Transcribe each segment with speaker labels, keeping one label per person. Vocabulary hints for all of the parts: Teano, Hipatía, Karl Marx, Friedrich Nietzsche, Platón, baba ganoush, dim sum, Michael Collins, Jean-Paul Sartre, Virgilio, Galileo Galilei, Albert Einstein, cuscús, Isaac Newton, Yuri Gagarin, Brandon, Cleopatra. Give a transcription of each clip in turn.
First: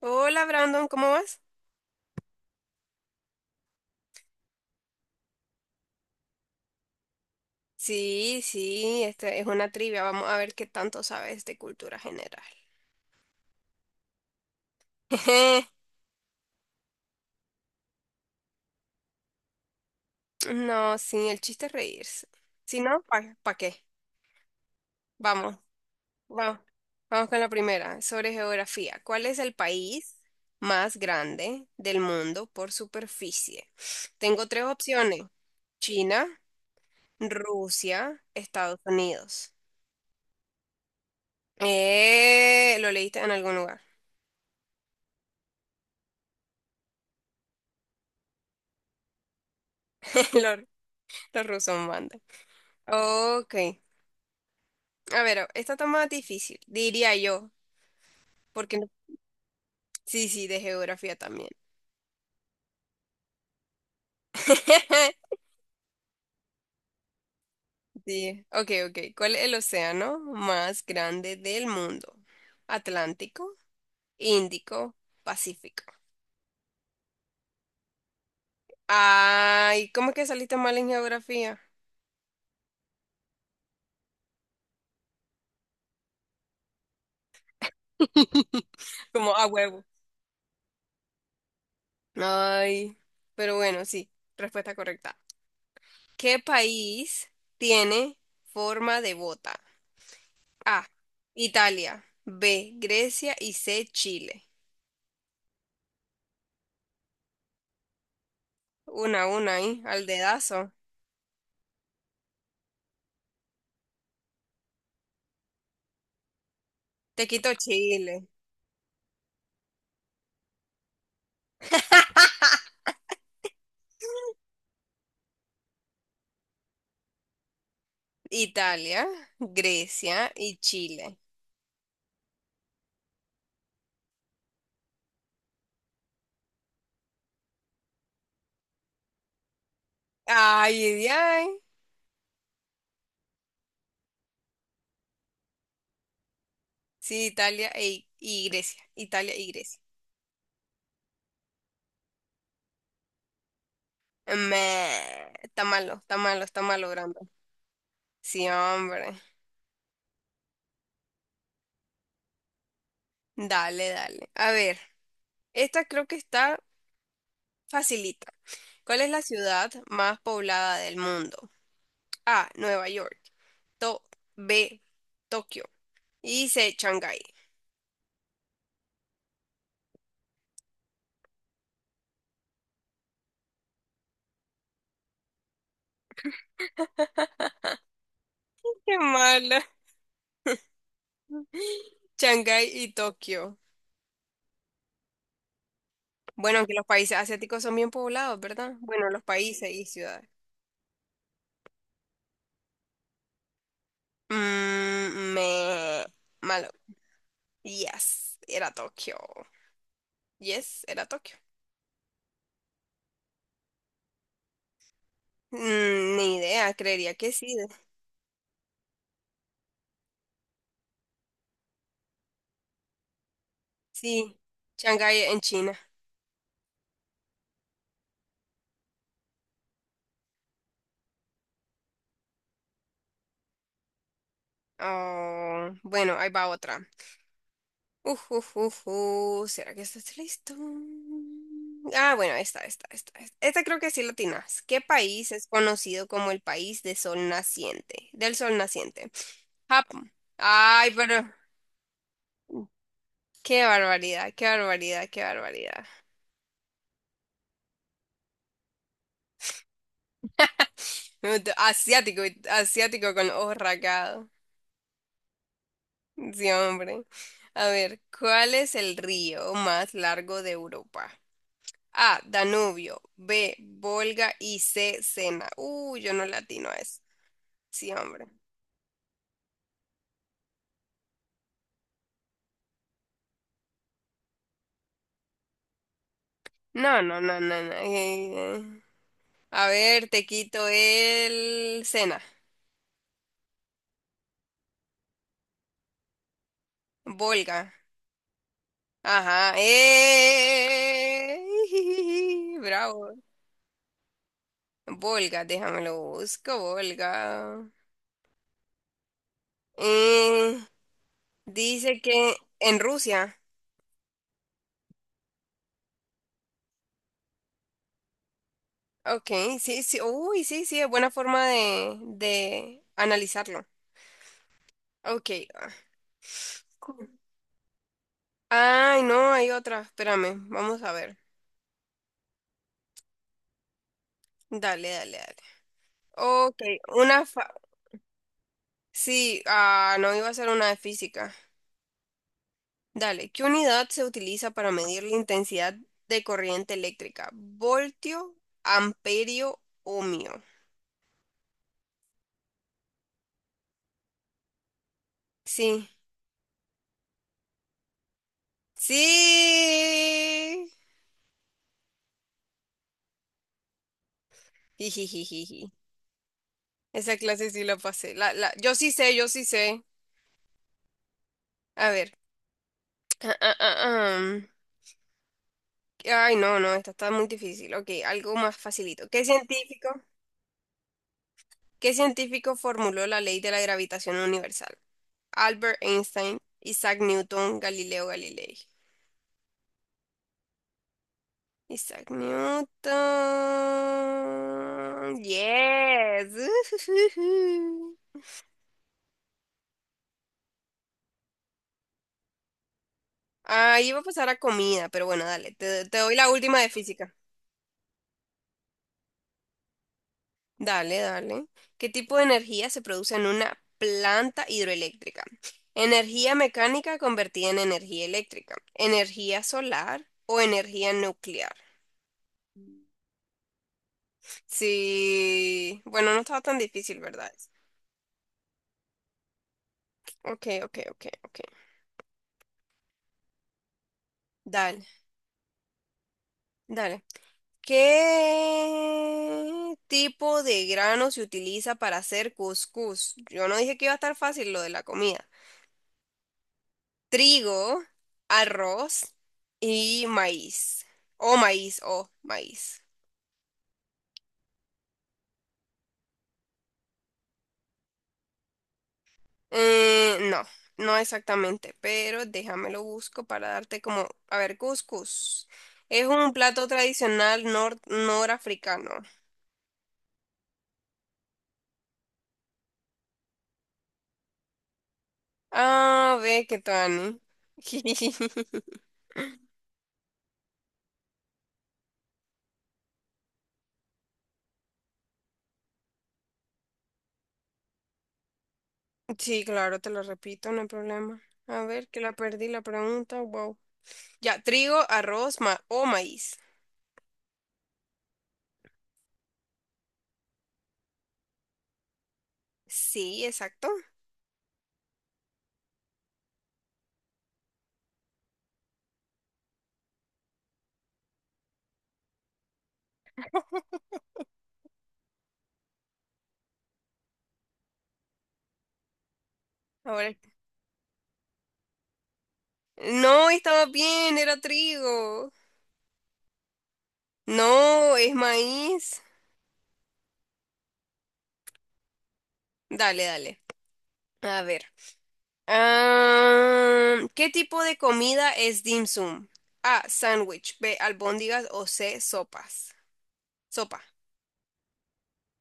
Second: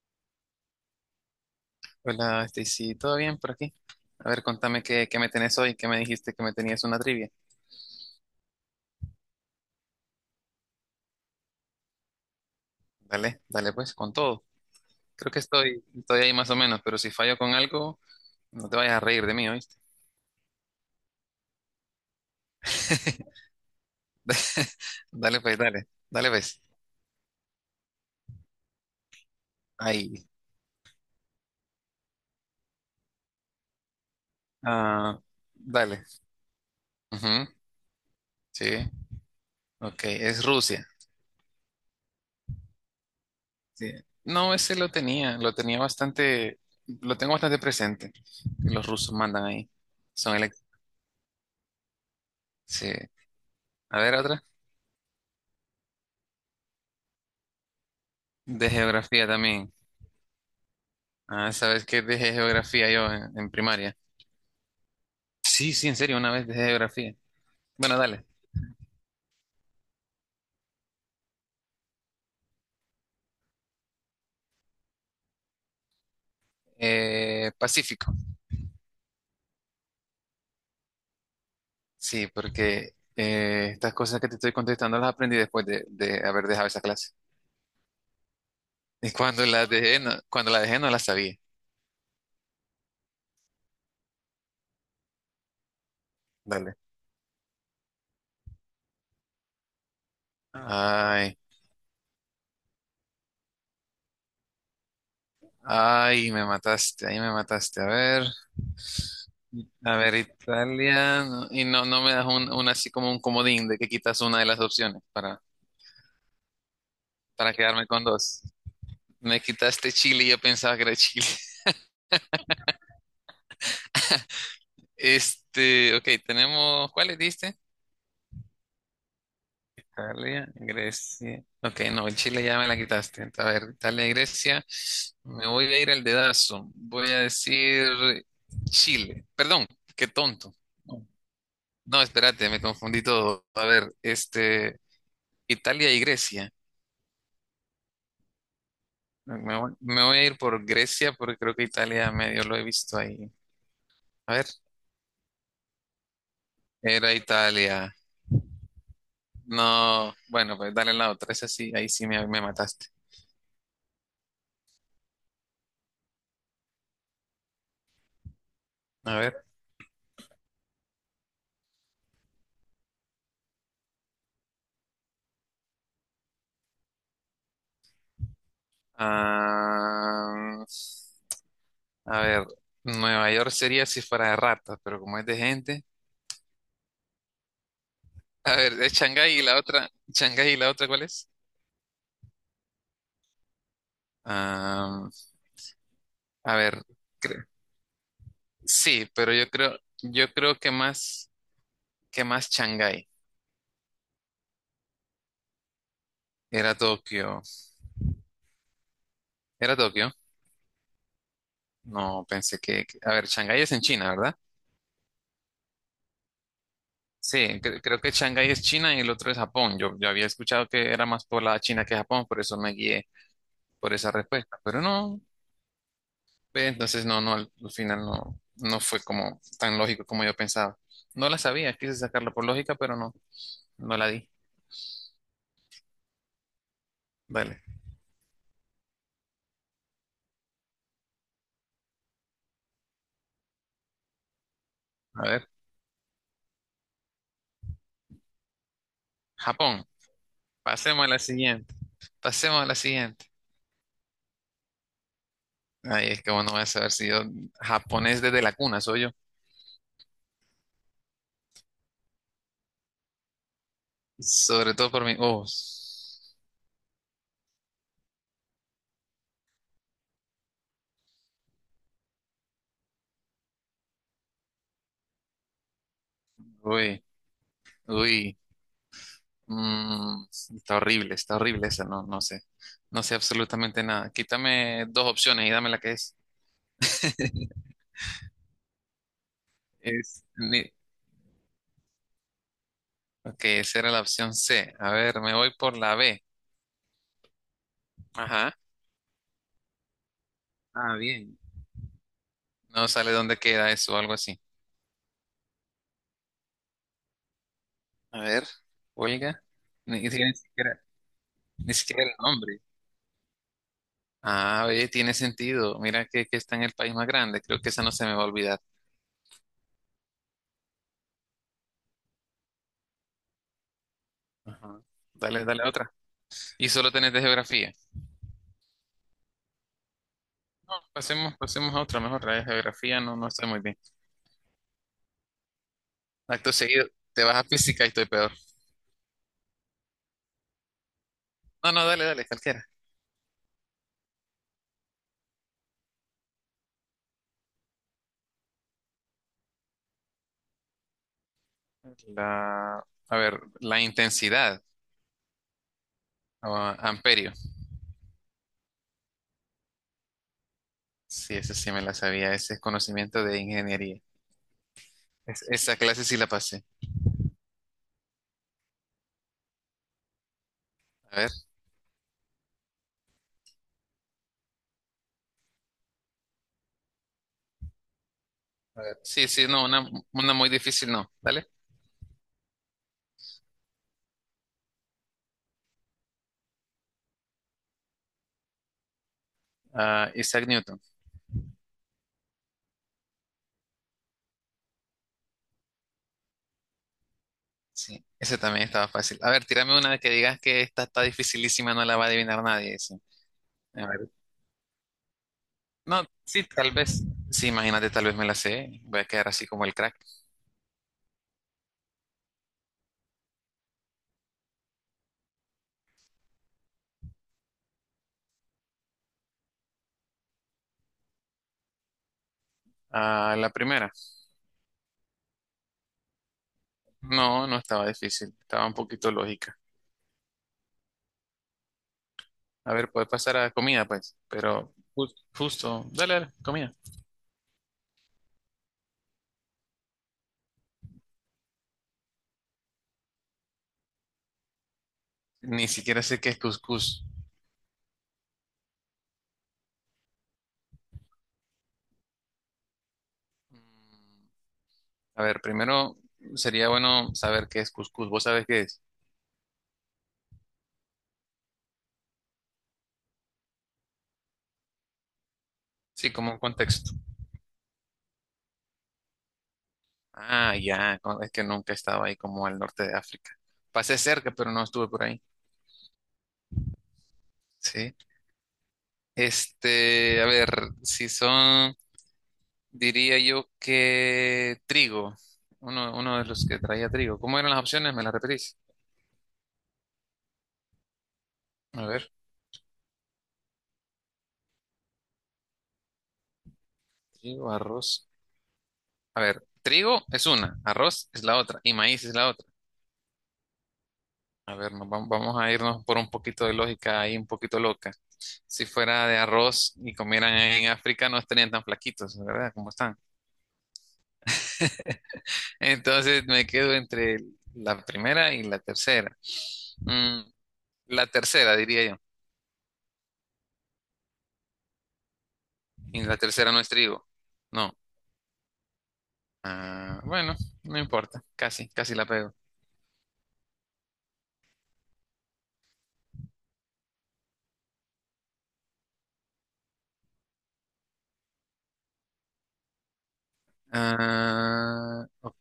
Speaker 1: Hola Brandon, ¿cómo vas?
Speaker 2: Hola, Stacy, ¿todo bien por aquí? A ver, contame qué me tenés hoy, qué me dijiste que me tenías una trivia.
Speaker 1: Sí, sí, este es una trivia. Vamos a ver qué tanto sabes de cultura general.
Speaker 2: Dale, dale pues, con todo. Creo que estoy, estoy ahí más o menos, pero si fallo con algo, no te vayas a reír de mí, ¿oíste?
Speaker 1: No, sí, el chiste es reírse. Si no, ¿para qué?
Speaker 2: Dale
Speaker 1: Vamos,
Speaker 2: pues, dale, dale
Speaker 1: vamos,
Speaker 2: pues.
Speaker 1: vamos con la primera, sobre geografía. ¿Cuál es el país
Speaker 2: Ahí.
Speaker 1: más grande del mundo por superficie? Tengo tres
Speaker 2: Ah,
Speaker 1: opciones.
Speaker 2: dale.
Speaker 1: China,
Speaker 2: Ujú,
Speaker 1: Rusia,
Speaker 2: sí,
Speaker 1: Estados Unidos.
Speaker 2: ok, es Rusia.
Speaker 1: Lo leíste en algún lugar.
Speaker 2: Sí. No, ese lo tenía bastante, lo tengo bastante presente. Los rusos mandan ahí. Son elect...
Speaker 1: Los, los rusos mandan.
Speaker 2: Sí.
Speaker 1: Ok.
Speaker 2: A ver, otra.
Speaker 1: A ver, esta está más difícil, diría yo,
Speaker 2: De
Speaker 1: porque
Speaker 2: geografía también.
Speaker 1: sí, sí, de geografía también.
Speaker 2: Ah, sabes que dejé geografía yo en primaria. Sí, sí, en serio, una vez dejé geografía. Bueno, dale.
Speaker 1: Sí. Ok. ¿Cuál es el océano más grande del mundo? Atlántico, Índico, Pacífico.
Speaker 2: Pacífico.
Speaker 1: Ay, ¿cómo es que saliste mal en geografía?
Speaker 2: Sí, porque estas cosas que te estoy contestando las aprendí después de haber dejado esa clase. Y
Speaker 1: Como
Speaker 2: cuando
Speaker 1: a
Speaker 2: la
Speaker 1: huevo.
Speaker 2: dejé, no, cuando la dejé no la sabía.
Speaker 1: Ay, pero bueno, sí, respuesta correcta. ¿Qué
Speaker 2: Dale.
Speaker 1: país tiene forma de bota? A.
Speaker 2: Ay,
Speaker 1: Italia. B. Grecia. Y C. Chile.
Speaker 2: ay, me mataste, ahí me mataste.
Speaker 1: Una a una ahí,
Speaker 2: A
Speaker 1: al
Speaker 2: ver,
Speaker 1: dedazo.
Speaker 2: Italia. No- Y no, no me das un así como un comodín de que quitas una de las opciones
Speaker 1: Te
Speaker 2: para
Speaker 1: quito
Speaker 2: quedarme con
Speaker 1: Chile.
Speaker 2: dos. Me quitaste Chile y yo pensaba que era Chile. Este, ok, tenemos, ¿cuáles diste?
Speaker 1: Italia, Grecia
Speaker 2: Italia,
Speaker 1: y Chile.
Speaker 2: Grecia. Ok, no, el Chile ya me la quitaste. A ver, Italia, Grecia. Me voy a ir al dedazo. Voy a decir Chile. Perdón, qué tonto.
Speaker 1: Ay, ay, ay.
Speaker 2: No, espérate, me confundí todo. A ver, este, Italia y Grecia.
Speaker 1: Sí, Italia y Grecia. Italia y
Speaker 2: Me voy,
Speaker 1: Grecia.
Speaker 2: me voy a ir por Grecia porque creo que Italia medio lo he visto ahí. A ver,
Speaker 1: Me, está malo,
Speaker 2: era
Speaker 1: Brandon.
Speaker 2: Italia.
Speaker 1: Sí, hombre.
Speaker 2: No, bueno, pues dale la otra. Esa sí, ahí sí me mataste.
Speaker 1: Dale, dale. A ver, esta creo que está facilita. ¿Cuál es
Speaker 2: A
Speaker 1: la
Speaker 2: ver.
Speaker 1: ciudad más poblada del mundo? A. Nueva York. To- B. Tokio. Y C. Shanghái.
Speaker 2: Ah, a ver, Nueva York sería si fuera de ratas, pero como es de gente. A ver, es
Speaker 1: Qué
Speaker 2: Shanghái y la
Speaker 1: mala.
Speaker 2: otra. ¿Shanghái y la otra cuál es?
Speaker 1: Shanghái y Tokio.
Speaker 2: Ah, a
Speaker 1: Bueno, aunque
Speaker 2: ver,
Speaker 1: los países
Speaker 2: cre-
Speaker 1: asiáticos son bien poblados, ¿verdad?
Speaker 2: sí,
Speaker 1: Bueno, los
Speaker 2: pero
Speaker 1: países y ciudades.
Speaker 2: yo creo que más Shanghái.
Speaker 1: Mm, me... Malo.
Speaker 2: Era Tokio.
Speaker 1: Yes, era Tokio.
Speaker 2: ¿Era Tokio?
Speaker 1: Yes, era Tokio.
Speaker 2: No, pensé que. Que- A ver, Shanghái es en China, ¿verdad?
Speaker 1: Mm, ni idea, creería que
Speaker 2: Sí,
Speaker 1: sí.
Speaker 2: cre- creo que Shanghái es China y el otro es Japón. Yo había escuchado que era más poblada China que Japón, por eso me guié por esa
Speaker 1: Sí,
Speaker 2: respuesta. Pero no,
Speaker 1: Shanghái en China.
Speaker 2: Ve, Entonces, no, no, al final no, no fue como tan lógico como yo pensaba. No la sabía, quise sacarla por lógica, pero no, no la di.
Speaker 1: Oh, bueno, ahí va otra.
Speaker 2: Dale,
Speaker 1: Uf. ¿Será que estás listo? Ah, bueno, esta. Esta creo que sí lo tienes. ¿Qué
Speaker 2: a
Speaker 1: país es
Speaker 2: ver,
Speaker 1: conocido como el país de sol naciente? Del sol naciente.
Speaker 2: Japón,
Speaker 1: Japón. Ay,
Speaker 2: pasemos a la
Speaker 1: pero
Speaker 2: siguiente, pasemos a la siguiente.
Speaker 1: qué barbaridad.
Speaker 2: Ay, es que bueno, voy a saber si yo japonés desde la cuna soy yo,
Speaker 1: Asiático, asiático con los ojos rasgados.
Speaker 2: sobre todo por mi, oh,
Speaker 1: Sí, hombre. A ver, ¿cuál es el río más largo de Europa? A, Danubio, B, Volga y C, Sena. Yo no latino a eso.
Speaker 2: uy,
Speaker 1: Sí, hombre.
Speaker 2: uy, mm, está horrible esa, no, no sé, no sé absolutamente nada. Quítame dos opciones y dame la que es.
Speaker 1: No, no, no, no, no. A ver,
Speaker 2: Es
Speaker 1: te quito
Speaker 2: ni-
Speaker 1: el Sena.
Speaker 2: Ok, esa era la opción C. A ver, me voy por la B.
Speaker 1: Volga.
Speaker 2: Ajá.
Speaker 1: Ajá.
Speaker 2: Ah, bien. No
Speaker 1: Bravo.
Speaker 2: sale dónde queda eso o algo así.
Speaker 1: Volga, déjamelo busco, Volga.
Speaker 2: A ver, huelga. Ni
Speaker 1: Eh,
Speaker 2: siquiera, ni
Speaker 1: Dice
Speaker 2: siquiera el
Speaker 1: que
Speaker 2: nombre.
Speaker 1: en Rusia.
Speaker 2: Ah, oye, tiene sentido. Mira que está en el país más grande. Creo que esa no se me va a olvidar.
Speaker 1: Ok, sí, sí. Uy, sí, sí, es buena forma de analizarlo.
Speaker 2: Ajá.
Speaker 1: Ok.
Speaker 2: Dale, dale a otra. Y solo tenés de geografía.
Speaker 1: Ay, no, hay otra. Espérame, vamos a ver.
Speaker 2: Pasemos, pasemos a otra mejor. La de geografía no, no estoy muy bien.
Speaker 1: Dale, dale, dale.
Speaker 2: Acto
Speaker 1: Ok,
Speaker 2: seguido,
Speaker 1: una
Speaker 2: te vas a
Speaker 1: fa...
Speaker 2: física y estoy peor.
Speaker 1: Sí, ah, no iba a ser una de física.
Speaker 2: No, no, dale, dale, cualquiera.
Speaker 1: Dale, ¿qué unidad se utiliza para medir la intensidad de corriente eléctrica? ¿Voltio, amperio, ohmio?
Speaker 2: La, a ver, la intensidad
Speaker 1: Sí.
Speaker 2: o amperio.
Speaker 1: Sí.
Speaker 2: Sí, ese sí me la sabía, ese es conocimiento de ingeniería. Es-
Speaker 1: Jijijijiji.
Speaker 2: esa clase sí la pasé.
Speaker 1: Esa clase sí la pasé. Yo sí sé, yo sí sé.
Speaker 2: A ver,
Speaker 1: A ver. Ah, ah, ah, ah. Ay, no, no, esta está muy difícil. Ok, algo más facilito.
Speaker 2: sí, sí, no, una muy difícil no, ¿vale?
Speaker 1: ¿Qué científico formuló la ley de la gravitación universal? Albert Einstein, Isaac Newton, Galileo Galilei.
Speaker 2: Ah, Isaac Newton,
Speaker 1: Isaac Newton. Yes.
Speaker 2: sí, ese también estaba fácil. A ver, tírame una que digas que esta está dificilísima, no la va a adivinar nadie, sí.
Speaker 1: Ah,
Speaker 2: A
Speaker 1: iba a
Speaker 2: ver,
Speaker 1: pasar a comida, pero bueno, dale. Te
Speaker 2: no,
Speaker 1: doy la
Speaker 2: sí,
Speaker 1: última de
Speaker 2: tal vez,
Speaker 1: física.
Speaker 2: sí, imagínate, tal vez me la sé, voy a quedar así como el crack.
Speaker 1: Dale, dale. ¿Qué tipo de energía se produce en una planta hidroeléctrica? Energía mecánica convertida en energía eléctrica, energía solar o energía nuclear.
Speaker 2: Ah, la primera,
Speaker 1: Sí, bueno, no estaba tan difícil, ¿verdad?
Speaker 2: no, no estaba difícil, estaba un poquito lógica.
Speaker 1: Ok.
Speaker 2: A ver, puede pasar a comida, pues, pero
Speaker 1: Dale,
Speaker 2: ju- justo, dale, dale, comida.
Speaker 1: dale. ¿Qué tipo de grano se utiliza para hacer cuscús? Yo no dije que iba a estar fácil lo de la comida.
Speaker 2: Ni siquiera sé qué es cuscús.
Speaker 1: Trigo, arroz y maíz. O maíz.
Speaker 2: Mm, a ver, primero sería bueno saber qué es cuscús. ¿Vos sabés qué es?
Speaker 1: No, no exactamente, pero déjamelo busco para darte como, a ver, cuscús. Es
Speaker 2: Sí, como
Speaker 1: un
Speaker 2: un
Speaker 1: plato
Speaker 2: contexto.
Speaker 1: tradicional nor norafricano.
Speaker 2: Ah, ya, con- es que nunca estaba ahí como al norte de África. Pasé cerca, pero no estuve por ahí.
Speaker 1: Ah, ve que Tani.
Speaker 2: Sí. Este, a ver, si son, diría yo que trigo. Uno de los que traía trigo. ¿Cómo eran las opciones? ¿Me las repetís?
Speaker 1: Sí, claro, te lo repito, no hay problema. A
Speaker 2: A
Speaker 1: ver, que
Speaker 2: ver,
Speaker 1: la perdí la pregunta. Wow. Ya, trigo, arroz ma o maíz.
Speaker 2: trigo, arroz. A ver, trigo es una, arroz es la otra y maíz es la otra.
Speaker 1: Sí, exacto.
Speaker 2: A ver, nos vam- vamos a irnos por un poquito de lógica ahí, un poquito loca. Si fuera de arroz y comieran en África, no estarían tan flaquitos, ¿verdad? Como están. Entonces me quedo entre la primera y la tercera.
Speaker 1: Ahora,
Speaker 2: Mm, la tercera, diría yo.
Speaker 1: no, estaba bien, era trigo.
Speaker 2: Y la tercera no es trigo. No.
Speaker 1: No, es maíz.
Speaker 2: Ah, bueno, no importa. Casi, casi la pego.
Speaker 1: Dale, dale. A ver. Ah, ¿qué tipo de comida es dim sum? A, sándwich. B, albóndigas o C, sopas. Sopa.
Speaker 2: Ah, ok.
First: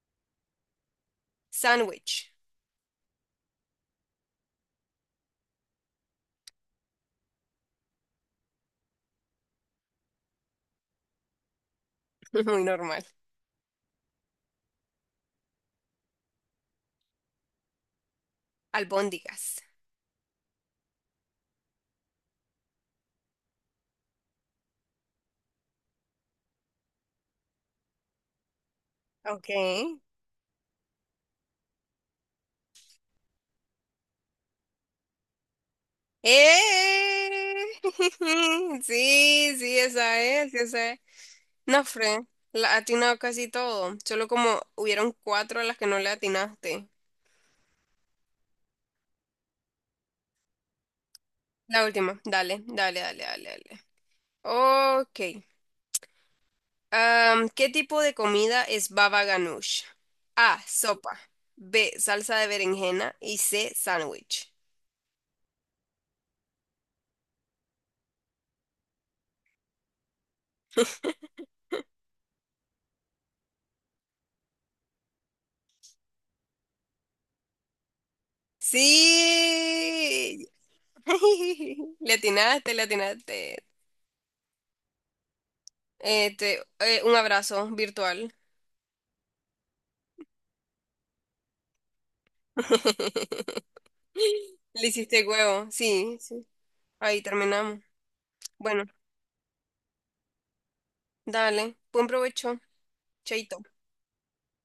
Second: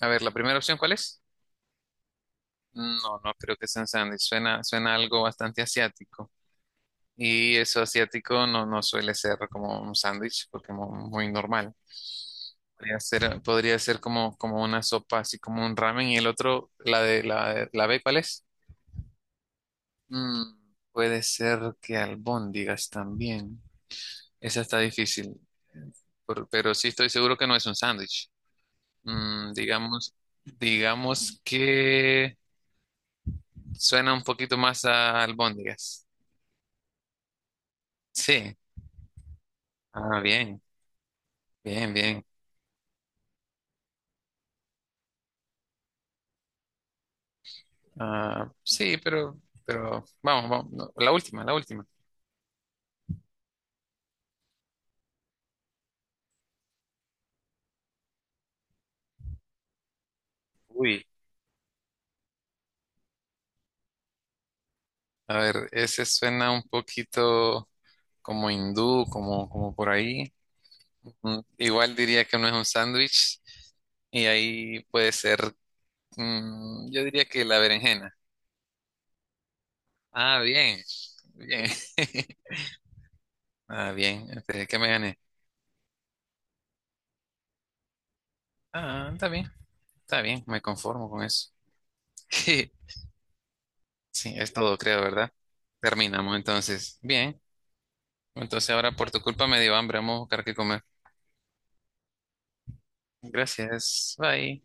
Speaker 2: A ver, ¿la primera opción cuál es?
Speaker 1: Sándwich.
Speaker 2: No, no creo que sea un sándwich. Suena algo bastante asiático. Y eso asiático no, no suele ser como un sándwich, porque es muy normal.
Speaker 1: Muy
Speaker 2: Podría
Speaker 1: normal.
Speaker 2: ser, podría ser como, como una sopa, así como un ramen. Y el otro, la de la, de- la B, ¿cuál es?
Speaker 1: Albóndigas.
Speaker 2: Mm, puede ser que albóndigas también. Esa está difícil. Por- pero sí estoy seguro que no es un sándwich. Mm,
Speaker 1: Okay.
Speaker 2: digamos, digamos que suena un poquito más a albóndigas.
Speaker 1: ¡Eh!
Speaker 2: Sí.
Speaker 1: Sí, sí, esa
Speaker 2: Ah,
Speaker 1: es, sí,
Speaker 2: bien,
Speaker 1: esa es. No,
Speaker 2: bien,
Speaker 1: Fred,
Speaker 2: bien.
Speaker 1: la ha atinado casi todo. Solo como hubieron cuatro a las que no le atinaste.
Speaker 2: Ah, sí, pero vamos, vamos, no, la última, la
Speaker 1: La
Speaker 2: última.
Speaker 1: última, dale. Ok. Am, ¿qué tipo de comida es baba ganoush? A,
Speaker 2: Uy,
Speaker 1: sopa. B, salsa de berenjena. Y C, sándwich.
Speaker 2: a ver, ese suena un poquito como hindú, como, como por ahí. Mm, igual diría que no es un sándwich y ahí puede ser, mm, yo diría que la berenjena. Ah,
Speaker 1: Sí.
Speaker 2: bien, bien.
Speaker 1: Le atinaste, le atinaste.
Speaker 2: Ah, bien, esperé que me gané.
Speaker 1: Este, un abrazo virtual.
Speaker 2: Ah, está bien, me conformo con eso. Sí, es todo,
Speaker 1: Le
Speaker 2: creo,
Speaker 1: hiciste
Speaker 2: ¿verdad?
Speaker 1: huevo, sí,
Speaker 2: Terminamos
Speaker 1: sí.
Speaker 2: entonces.
Speaker 1: Ahí
Speaker 2: Bien.
Speaker 1: terminamos.
Speaker 2: Entonces
Speaker 1: Bueno,
Speaker 2: ahora por tu culpa me dio hambre. Vamos a buscar qué comer.
Speaker 1: dale, buen provecho, chaito.
Speaker 2: Gracias. Bye.